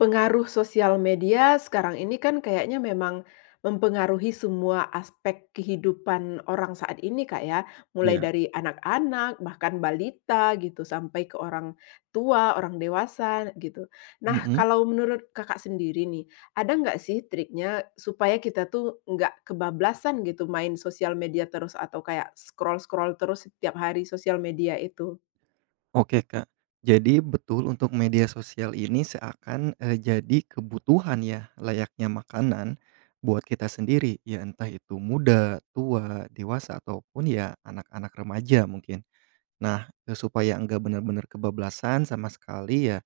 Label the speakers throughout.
Speaker 1: Pengaruh sosial media sekarang ini kan kayaknya memang mempengaruhi semua aspek kehidupan orang saat ini Kak ya, mulai
Speaker 2: Iya,
Speaker 1: dari anak-anak, bahkan balita gitu, sampai ke orang tua, orang dewasa gitu. Nah,
Speaker 2: mhm,
Speaker 1: kalau menurut Kakak sendiri nih, ada nggak sih triknya supaya kita tuh nggak kebablasan gitu main sosial media terus atau kayak scroll-scroll terus setiap hari sosial media itu?
Speaker 2: oke, Kak. Jadi betul untuk media sosial ini seakan, jadi kebutuhan ya, layaknya makanan buat kita sendiri, ya entah itu muda, tua, dewasa, ataupun ya anak-anak remaja mungkin. Nah, supaya enggak benar-benar kebablasan sama sekali ya,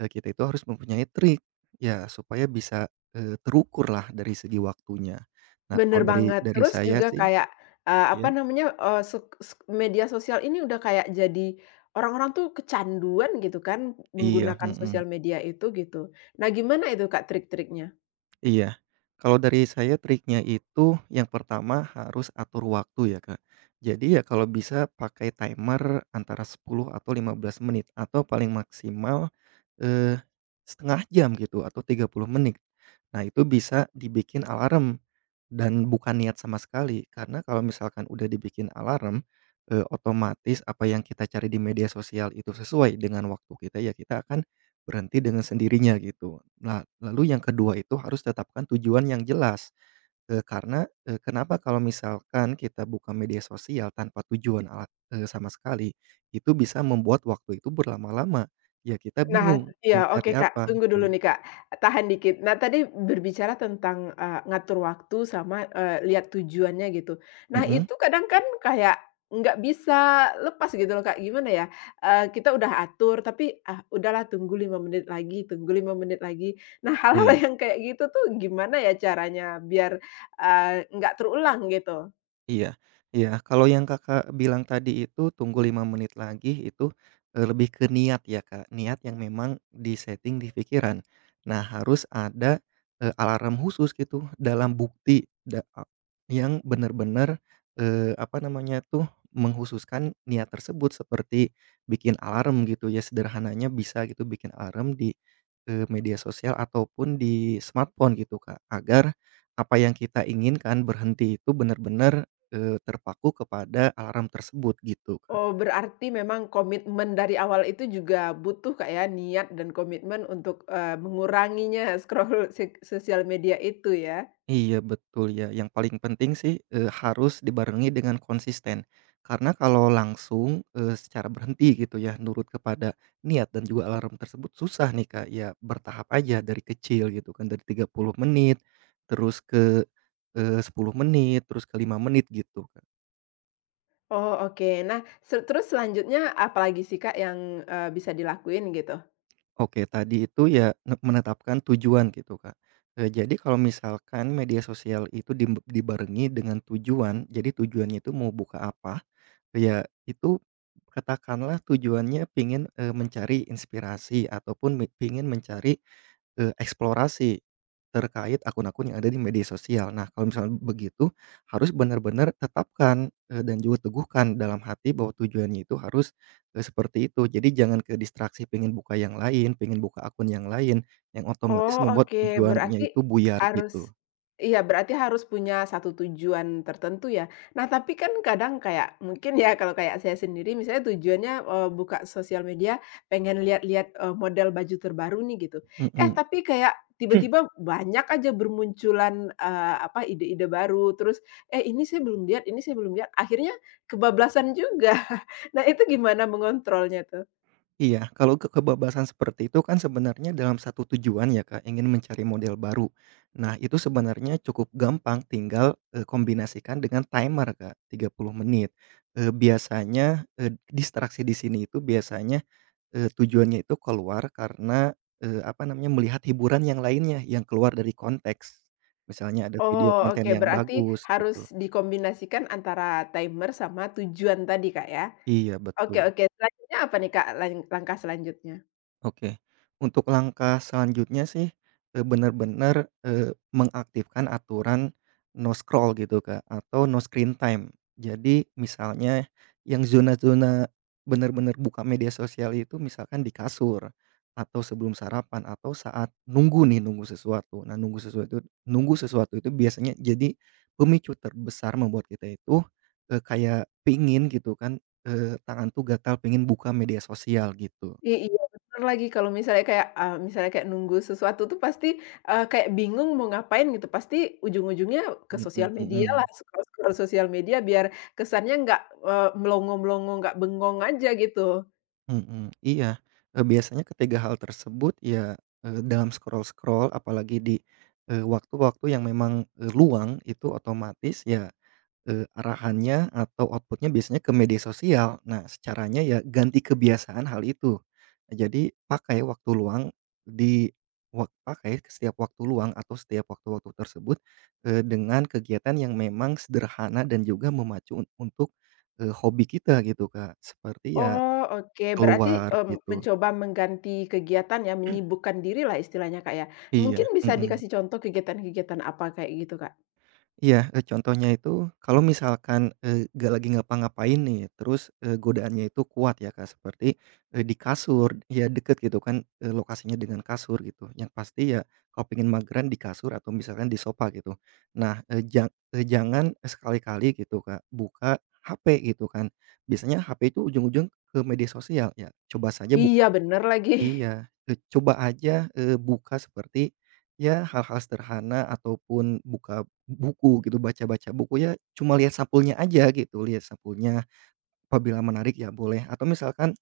Speaker 2: kita itu harus mempunyai trik, ya supaya bisa, terukur lah dari segi waktunya. Nah, kalau
Speaker 1: Bener
Speaker 2: dari
Speaker 1: banget.
Speaker 2: dari
Speaker 1: Terus
Speaker 2: saya
Speaker 1: juga
Speaker 2: sih.
Speaker 1: kayak, apa
Speaker 2: Iya?
Speaker 1: namanya, suk suk media sosial ini udah kayak jadi orang-orang tuh kecanduan gitu kan
Speaker 2: Iya,
Speaker 1: menggunakan
Speaker 2: mhm.
Speaker 1: sosial media itu gitu. Nah gimana itu Kak trik-triknya?
Speaker 2: Iya. Kalau dari saya triknya itu yang pertama harus atur waktu ya, Kak. Jadi ya kalau bisa pakai timer antara 10 atau 15 menit atau paling maksimal, eee, 1 jam gitu atau 30 menit. Nah itu bisa dibikin alarm dan bukan niat sama sekali karena kalau misalkan udah dibikin alarm, otomatis apa yang kita cari di media sosial itu sesuai dengan waktu kita, ya kita akan berhenti dengan sendirinya gitu. Nah, lalu yang kedua itu harus tetapkan tujuan yang jelas, kenapa kalau misalkan kita buka media sosial tanpa tujuan ala sama sekali, itu bisa membuat waktu itu berlama-lama, ya kita
Speaker 1: Nah,
Speaker 2: bingung mau
Speaker 1: iya,
Speaker 2: cari
Speaker 1: oke, Kak,
Speaker 2: apa
Speaker 1: tunggu dulu
Speaker 2: iya,
Speaker 1: nih, Kak, tahan dikit. Nah, tadi berbicara tentang, ngatur waktu sama, lihat tujuannya gitu. Nah,
Speaker 2: mhm,
Speaker 1: itu kadang kan kayak nggak bisa lepas gitu loh, Kak, gimana ya, kita udah atur tapi, "Ah, udahlah tunggu 5 menit lagi tunggu 5 menit lagi." Nah, hal-hal
Speaker 2: oke.
Speaker 1: yang kayak gitu tuh gimana ya caranya biar, nggak terulang gitu?
Speaker 2: Iya iya, kalau yang Kakak bilang tadi itu tunggu 5 menit lagi itu, lebih ke niat ya Kak, niat yang memang di-setting di pikiran. Nah harus ada, alarm khusus gitu dalam bukti da a yang benar-benar, apa namanya tuh, menghususkan niat tersebut seperti bikin alarm gitu ya sederhananya bisa gitu bikin alarm di, media sosial ataupun di smartphone gitu Kak, agar apa yang kita inginkan berhenti itu benar-benar terpaku kepada alarm tersebut gitu, Kak.
Speaker 1: Oh, berarti memang komitmen dari awal itu juga butuh Kak ya, niat dan komitmen untuk, menguranginya scroll sosial media itu ya?
Speaker 2: Iya betul ya, yang paling penting sih, harus dibarengi dengan konsisten. Karena kalau langsung, secara berhenti gitu ya, nurut kepada niat dan juga alarm tersebut susah nih, Kak. Ya bertahap aja dari kecil gitu kan, dari 30 menit, terus ke, 10 menit, terus ke 5 menit gitu.
Speaker 1: Oh, oke. Nah, terus selanjutnya apalagi sih Kak yang, bisa dilakuin gitu?
Speaker 2: Oke, tadi itu ya ne menetapkan tujuan gitu, Kak. Jadi kalau misalkan media sosial itu dimb dibarengi dengan tujuan, jadi tujuannya itu mau buka apa, ya itu katakanlah tujuannya pingin, mencari inspirasi ataupun me pingin mencari eksplorasi terkait akun-akun yang ada di media sosial. Nah, kalau misalnya begitu harus benar-benar tetapkan, dan juga teguhkan dalam hati bahwa tujuannya itu harus, seperti itu. Jadi jangan ke distraksi pengen buka yang lain, pengen buka akun yang lain, yang otomatis
Speaker 1: Oh,
Speaker 2: membuat
Speaker 1: oke. Berarti
Speaker 2: tujuannya itu buyar
Speaker 1: harus
Speaker 2: gitu.
Speaker 1: iya, berarti harus punya satu tujuan tertentu ya. Nah, tapi kan kadang kayak mungkin ya kalau kayak saya sendiri misalnya tujuannya, buka sosial media pengen lihat-lihat, model baju terbaru nih gitu. Eh,
Speaker 2: Mhm.
Speaker 1: tapi kayak tiba-tiba banyak aja bermunculan, apa, ide-ide baru, terus, "Eh, ini saya belum lihat ini saya belum lihat." Akhirnya kebablasan juga. Nah, itu gimana mengontrolnya tuh?
Speaker 2: Iya, kalau ke kebebasan seperti itu kan sebenarnya dalam satu tujuan ya Kak, ingin mencari model baru. Nah itu sebenarnya cukup gampang tinggal, kombinasikan dengan timer Kak, 30 menit. Distraksi di sini itu biasanya, tujuannya itu keluar karena, apa namanya, melihat hiburan yang lainnya yang keluar dari konteks. Misalnya ada video
Speaker 1: Oh, oke.
Speaker 2: konten yang
Speaker 1: Berarti
Speaker 2: bagus
Speaker 1: harus
Speaker 2: gitu.
Speaker 1: dikombinasikan antara timer sama tujuan tadi, Kak, ya?
Speaker 2: Iya
Speaker 1: Oke
Speaker 2: betul.
Speaker 1: oke. Selanjutnya apa nih, Kak, langkah selanjutnya?
Speaker 2: Oke, untuk langkah selanjutnya sih, benar-benar, mengaktifkan aturan no scroll gitu, Kak, atau no screen time. Jadi misalnya yang zona-zona benar-benar buka media sosial itu misalkan di kasur, atau sebelum sarapan, atau saat nunggu nih, nunggu sesuatu. Nah, nunggu sesuatu itu biasanya jadi pemicu terbesar membuat kita itu, kayak pingin gitu kan, tangan tuh gatal pingin buka media sosial gitu.
Speaker 1: Iya, bener lagi kalau misalnya kayak, misalnya kayak nunggu sesuatu tuh pasti, kayak bingung mau ngapain gitu, pasti ujung-ujungnya ke
Speaker 2: Mhm
Speaker 1: sosial medialah,
Speaker 2: mhm,
Speaker 1: scroll-scroll sosial media biar kesannya nggak, melongo-melongo, nggak bengong aja gitu.
Speaker 2: mhm, iya, biasanya ketiga hal tersebut ya, dalam scroll-scroll apalagi di, waktu-waktu yang memang, luang itu otomatis ya arahannya atau outputnya biasanya ke media sosial. Nah, caranya ya ganti kebiasaan hal itu. Nah, jadi pakai waktu luang di wak pakai setiap waktu luang atau setiap waktu-waktu tersebut, dengan kegiatan yang memang sederhana dan juga memacu un untuk, hobi kita gitu, Kak. Seperti ya
Speaker 1: Oh, oke. Berarti,
Speaker 2: keluar gitu.
Speaker 1: mencoba mengganti kegiatan ya, menyibukkan diri lah istilahnya, Kak, ya.
Speaker 2: Iya,
Speaker 1: Mungkin bisa
Speaker 2: mhm.
Speaker 1: dikasih contoh kegiatan-kegiatan apa kayak gitu, Kak?
Speaker 2: Iya, contohnya itu kalau misalkan, nggak lagi ngapa-ngapain nih, terus, godaannya itu kuat ya, Kak, seperti, di kasur, ya deket gitu kan, lokasinya dengan kasur gitu, yang pasti ya kalau pengen mageran di kasur atau misalkan di sofa gitu. Nah, jangan sekali-kali gitu, Kak, buka HP gitu kan, biasanya HP itu ujung-ujung ke media sosial, ya coba saja buk.
Speaker 1: Iya, bener lagi.
Speaker 2: Iya, coba aja, buka seperti, ya hal-hal sederhana ataupun buka buku gitu, baca-baca buku ya cuma lihat sampulnya aja gitu, lihat sampulnya, apabila menarik ya boleh, atau misalkan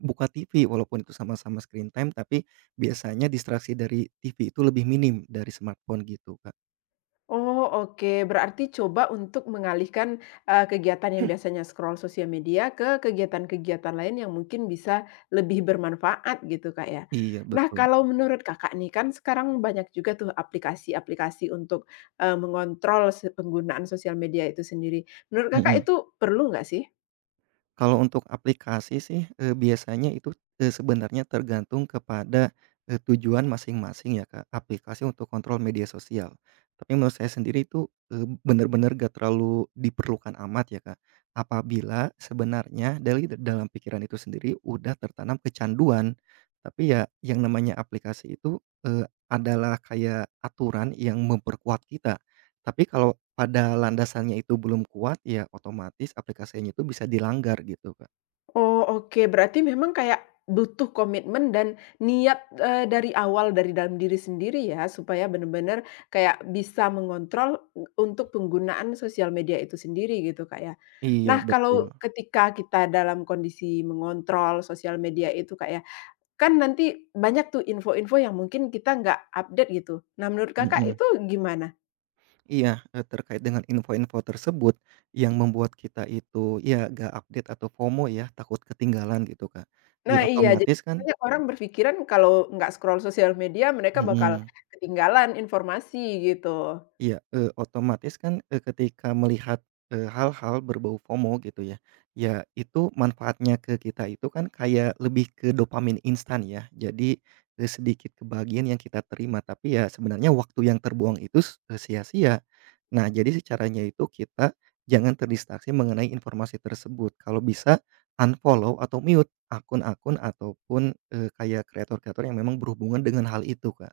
Speaker 2: buka TV walaupun itu sama-sama screen time, tapi biasanya distraksi dari TV itu lebih minim dari smartphone gitu, Kak.
Speaker 1: Oh, oke. Berarti coba untuk mengalihkan, kegiatan yang biasanya scroll sosial media ke kegiatan-kegiatan lain yang mungkin bisa lebih bermanfaat gitu, Kak, ya.
Speaker 2: Iya
Speaker 1: Nah,
Speaker 2: betul,
Speaker 1: kalau menurut Kakak nih, kan sekarang banyak juga tuh aplikasi-aplikasi untuk, mengontrol penggunaan sosial media itu sendiri. Menurut Kakak
Speaker 2: mhm.
Speaker 1: itu perlu nggak sih?
Speaker 2: Kalau untuk aplikasi sih, biasanya itu, sebenarnya tergantung kepada, tujuan masing-masing ya, Kak, aplikasi untuk kontrol media sosial. Tapi menurut saya sendiri itu, eee, benar bener gak terlalu diperlukan amat ya, Kak, apabila sebenarnya dari da dalam pikiran itu sendiri udah tertanam kecanduan. Tapi ya yang namanya aplikasi itu, adalah kayak aturan yang memperkuat kita. Tapi kalau pada landasannya itu belum kuat, ya otomatis aplikasinya itu bisa dilanggar gitu, Kak.
Speaker 1: Oh, oke. Berarti memang kayak butuh komitmen dan niat, dari awal dari dalam diri sendiri ya, supaya benar-benar kayak bisa mengontrol eh, untuk penggunaan sosial media itu sendiri gitu, Kak, ya.
Speaker 2: Iya,
Speaker 1: Nah,
Speaker 2: betul,
Speaker 1: kalau ketika kita dalam kondisi mengontrol sosial media itu, Kak, ya, kan nanti banyak tuh info-info yang mungkin kita nggak update gitu. Nah, menurut Kakak
Speaker 2: mhm.
Speaker 1: itu gimana?
Speaker 2: Iya, terkait dengan info-info tersebut yang membuat kita itu ya gak update atau FOMO ya, takut ketinggalan gitu, Kak. Ya
Speaker 1: Nah, iya, jadi
Speaker 2: otomatis kan
Speaker 1: banyak orang berpikiran kalau nggak scroll sosial media mereka bakal
Speaker 2: mhm.
Speaker 1: ketinggalan informasi gitu.
Speaker 2: Iya, eee, otomatis kan, eee, ketika melihat, hal-hal berbau FOMO gitu ya, ya itu manfaatnya ke kita itu kan kayak lebih ke dopamin instan ya. Jadi, sedikit kebahagiaan yang kita terima, tapi ya sebenarnya waktu yang terbuang itu sia-sia. Nah, jadi sih caranya itu kita jangan terdistraksi mengenai informasi tersebut. Kalau bisa unfollow atau mute akun-akun ataupun, kayak kreator-kreator yang memang berhubungan dengan hal itu, Kak,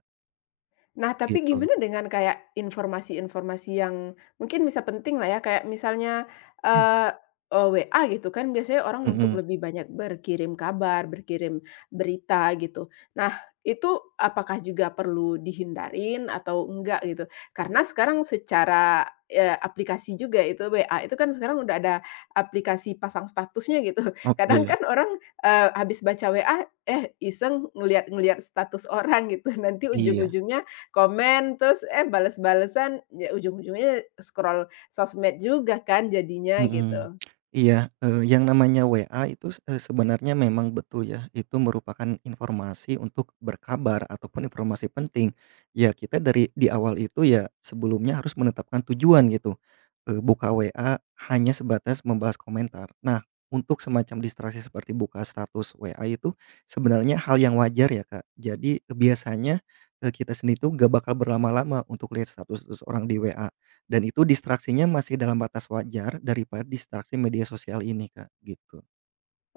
Speaker 1: Nah, tapi
Speaker 2: gitu.
Speaker 1: gimana dengan kayak informasi-informasi yang mungkin bisa penting lah ya, kayak misalnya, eee eee, WA gitu kan biasanya orang untuk
Speaker 2: Mhm,
Speaker 1: lebih banyak berkirim kabar, berkirim berita gitu. Nah, itu apakah juga perlu dihindarin atau enggak gitu? Karena sekarang secara, aplikasi juga itu WA itu kan sekarang udah ada aplikasi pasang statusnya gitu. Kadang
Speaker 2: oke,
Speaker 1: kan orang, habis baca WA, eh, iseng ngeliat-ngeliat status orang gitu, nanti
Speaker 2: iya.
Speaker 1: ujung-ujungnya komen, terus, eh, bales-balesan, ya ujung-ujungnya scroll sosmed juga kan jadinya,
Speaker 2: Mhm.
Speaker 1: gitu.
Speaker 2: Iya, yang namanya WA itu, sebenarnya memang betul ya, itu merupakan informasi untuk berkabar ataupun informasi penting. Ya kita dari di awal itu ya sebelumnya harus menetapkan tujuan gitu, buka WA hanya sebatas membalas komentar. Nah, untuk semacam distraksi seperti buka status WA itu sebenarnya hal yang wajar ya, Kak. Jadi biasanya, kita sendiri tuh nggak bakal berlama-lama untuk lihat status-status orang di WA. Dan itu distraksinya masih dalam batas wajar daripada distraksi media sosial ini, Kak, gitu.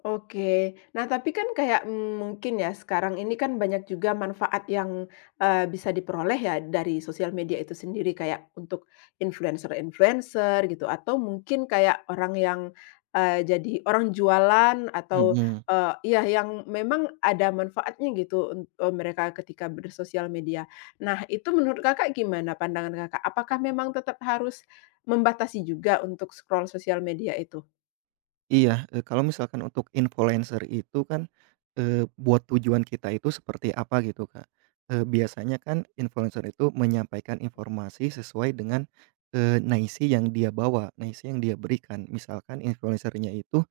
Speaker 1: Oke. Nah, tapi kan kayak, mungkin ya sekarang ini kan banyak juga manfaat yang, bisa diperoleh ya dari sosial media itu sendiri kayak untuk influencer-influencer gitu atau mungkin kayak orang yang, jadi orang jualan atau,
Speaker 2: Mhm,
Speaker 1: iya yang memang ada manfaatnya gitu mereka ketika bersosial media. Nah, itu menurut Kakak gimana pandangan Kakak? Apakah memang tetap harus membatasi juga untuk scroll sosial media itu?
Speaker 2: iya, kalau misalkan untuk influencer itu kan, buat tujuan kita itu seperti apa gitu, Kak. Biasanya kan influencer itu menyampaikan informasi sesuai dengan, naisi yang dia bawa, naisi yang dia berikan. Misalkan influencer-nya itu,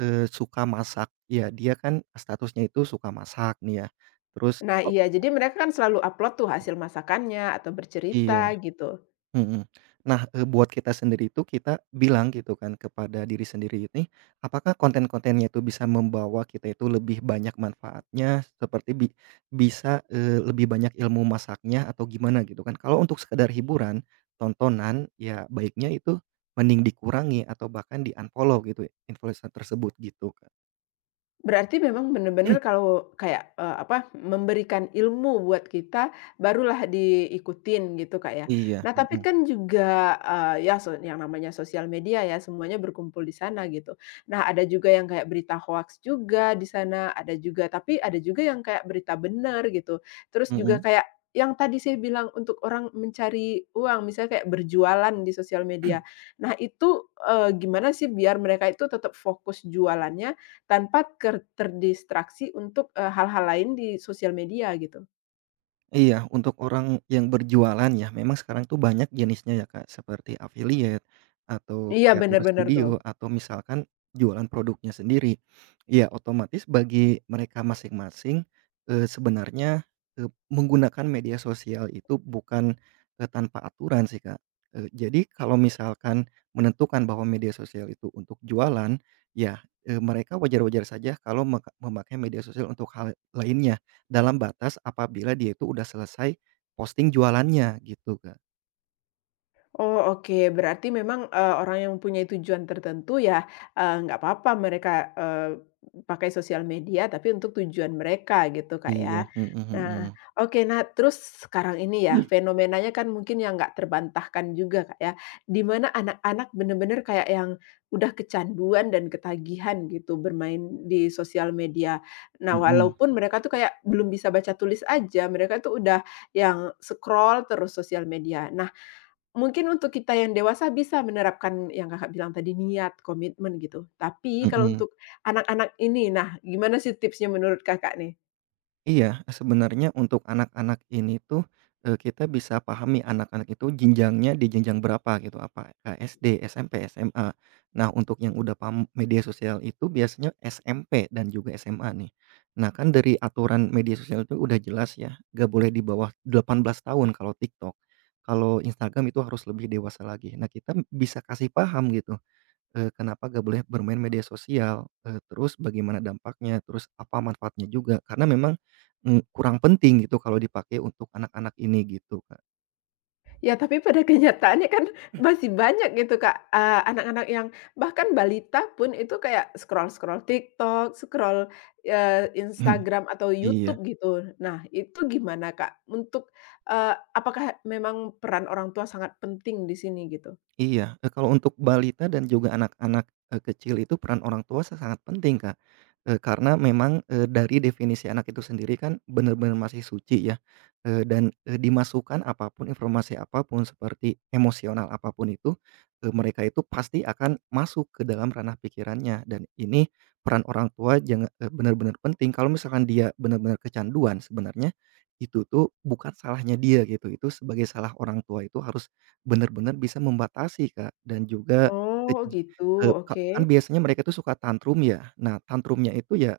Speaker 2: suka masak, ya dia kan statusnya itu suka masak nih ya, terus
Speaker 1: Nah
Speaker 2: kok
Speaker 1: iya, jadi mereka kan selalu upload tuh hasil masakannya atau bercerita
Speaker 2: iya.
Speaker 1: gitu.
Speaker 2: Mhm. Nah, buat kita sendiri itu kita bilang gitu kan kepada diri sendiri ini, apakah konten-kontennya itu bisa membawa kita itu lebih banyak manfaatnya seperti bi bisa, lebih banyak ilmu masaknya atau gimana gitu kan. Kalau untuk sekedar hiburan, tontonan, ya baiknya itu mending dikurangi atau bahkan di-unfollow gitu influencer tersebut gitu, kan.
Speaker 1: Berarti memang benar-benar kalau kayak, apa, memberikan ilmu buat kita, barulah diikutin gitu, Kak, ya.
Speaker 2: Iya,
Speaker 1: Nah, tapi
Speaker 2: mhm,
Speaker 1: kan juga, ya so yang namanya sosial media ya, semuanya berkumpul di sana gitu. Nah, ada juga yang kayak berita hoax juga di sana, ada juga tapi ada juga yang kayak berita benar gitu. Terus juga
Speaker 2: mhm.
Speaker 1: kayak yang tadi saya bilang untuk orang mencari uang, misalnya kayak berjualan di sosial media. Nah, itu, gimana sih biar mereka itu tetap fokus jualannya tanpa terdistraksi untuk, hal-hal lain di sosial media gitu.
Speaker 2: Iya, untuk orang yang berjualan ya, memang sekarang tuh banyak jenisnya ya, Kak, seperti affiliate atau
Speaker 1: Iya,
Speaker 2: kreator
Speaker 1: benar-benar tuh.
Speaker 2: studio atau misalkan jualan produknya sendiri. Ya, otomatis bagi mereka masing-masing, sebenarnya, menggunakan media sosial itu bukan, tanpa aturan sih, Kak. Jadi kalau misalkan menentukan bahwa media sosial itu untuk jualan, ya, mereka wajar-wajar saja kalau meka memakai media sosial untuk hal lainnya. Dalam batas apabila dia itu udah selesai posting jualannya gitu, Kak.
Speaker 1: Oh, oke. Berarti memang, orang yang mempunyai tujuan tertentu ya, nggak apa-apa mereka, pakai sosial media, tapi untuk tujuan mereka gitu, Kak,
Speaker 2: Iya,
Speaker 1: ya.
Speaker 2: mhm
Speaker 1: Nah,
Speaker 2: mhm.
Speaker 1: oke. Nah, terus sekarang ini ya, fenomenanya kan mungkin yang nggak terbantahkan juga, Kak, ya, di mana anak-anak bener-bener kayak yang udah kecanduan dan ketagihan gitu bermain di sosial media. Nah,
Speaker 2: Mhm,
Speaker 1: walaupun mereka tuh kayak belum bisa baca tulis aja, mereka tuh udah yang scroll terus sosial media. Nah, mungkin untuk kita yang dewasa bisa menerapkan yang Kakak bilang tadi niat, komitmen gitu. Tapi kalau
Speaker 2: mhm.
Speaker 1: untuk anak-anak ini, nah gimana sih tipsnya menurut Kakak nih?
Speaker 2: Iya, sebenarnya untuk anak-anak ini tuh, kita bisa pahami anak-anak itu jenjangnya di jenjang berapa gitu, apakah SD, SMP, SMA. Nah, untuk yang udah paham media sosial itu biasanya SMP dan juga SMA nih. Nah, kan dari aturan media sosial itu udah jelas ya, gak boleh di bawah 18 tahun kalau TikTok, kalau Instagram itu harus lebih dewasa lagi. Nah, kita bisa kasih paham gitu, kenapa nggak boleh bermain media sosial, terus bagaimana dampaknya, terus apa manfaatnya juga, karena memang, kurang penting gitu kalau dipakai untuk anak-anak ini gitu, Kak.
Speaker 1: Ya tapi pada kenyataannya kan masih banyak gitu Kak, anak-anak yang bahkan balita pun itu kayak scroll-scroll TikTok, scroll, Instagram atau
Speaker 2: Iya.
Speaker 1: YouTube gitu. Nah itu gimana Kak untuk, apakah memang peran orang tua sangat penting di sini gitu?
Speaker 2: Iya, kalau untuk balita dan juga anak-anak, kecil itu peran orang tua sa sangat penting, Kak. Karena memang, dari definisi anak itu sendiri kan benar-benar masih suci ya, dimasukkan apapun, informasi apapun, seperti emosional apapun itu, mereka itu pasti akan masuk ke dalam ranah pikirannya dan ini peran orang tua jangan benar-benar penting. Kalau misalkan dia benar-benar kecanduan sebenarnya itu tuh bukan salahnya dia gitu, itu sebagai salah orang tua itu harus bener-bener bisa membatasi, Kak, dan juga, eee,
Speaker 1: Oh
Speaker 2: ji
Speaker 1: gitu,
Speaker 2: ka
Speaker 1: oke.
Speaker 2: kan biasanya mereka tuh suka tantrum ya. Nah, tantrumnya itu ya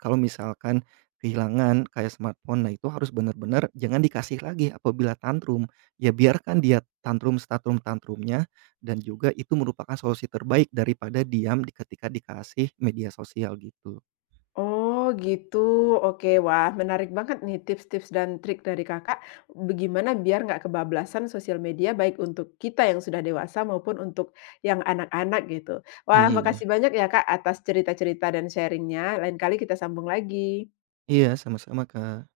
Speaker 2: kalau misalkan kehilangan kayak smartphone, nah itu harus bener-bener jangan dikasih lagi apabila tantrum. Ya biarkan dia tantrum setantrum-tantrumnya dan juga itu merupakan solusi terbaik daripada diam di ketika dikasih media sosial gitu.
Speaker 1: Oh gitu, oke. Wah menarik banget nih tips-tips dan trik dari Kakak, bagaimana biar nggak kebablasan sosial media baik untuk kita yang sudah dewasa maupun untuk yang anak-anak gitu. Wah
Speaker 2: Iya.
Speaker 1: makasih banyak ya Kak atas cerita-cerita dan sharingnya. Lain kali kita sambung lagi.
Speaker 2: Iya, sama-sama, Kak.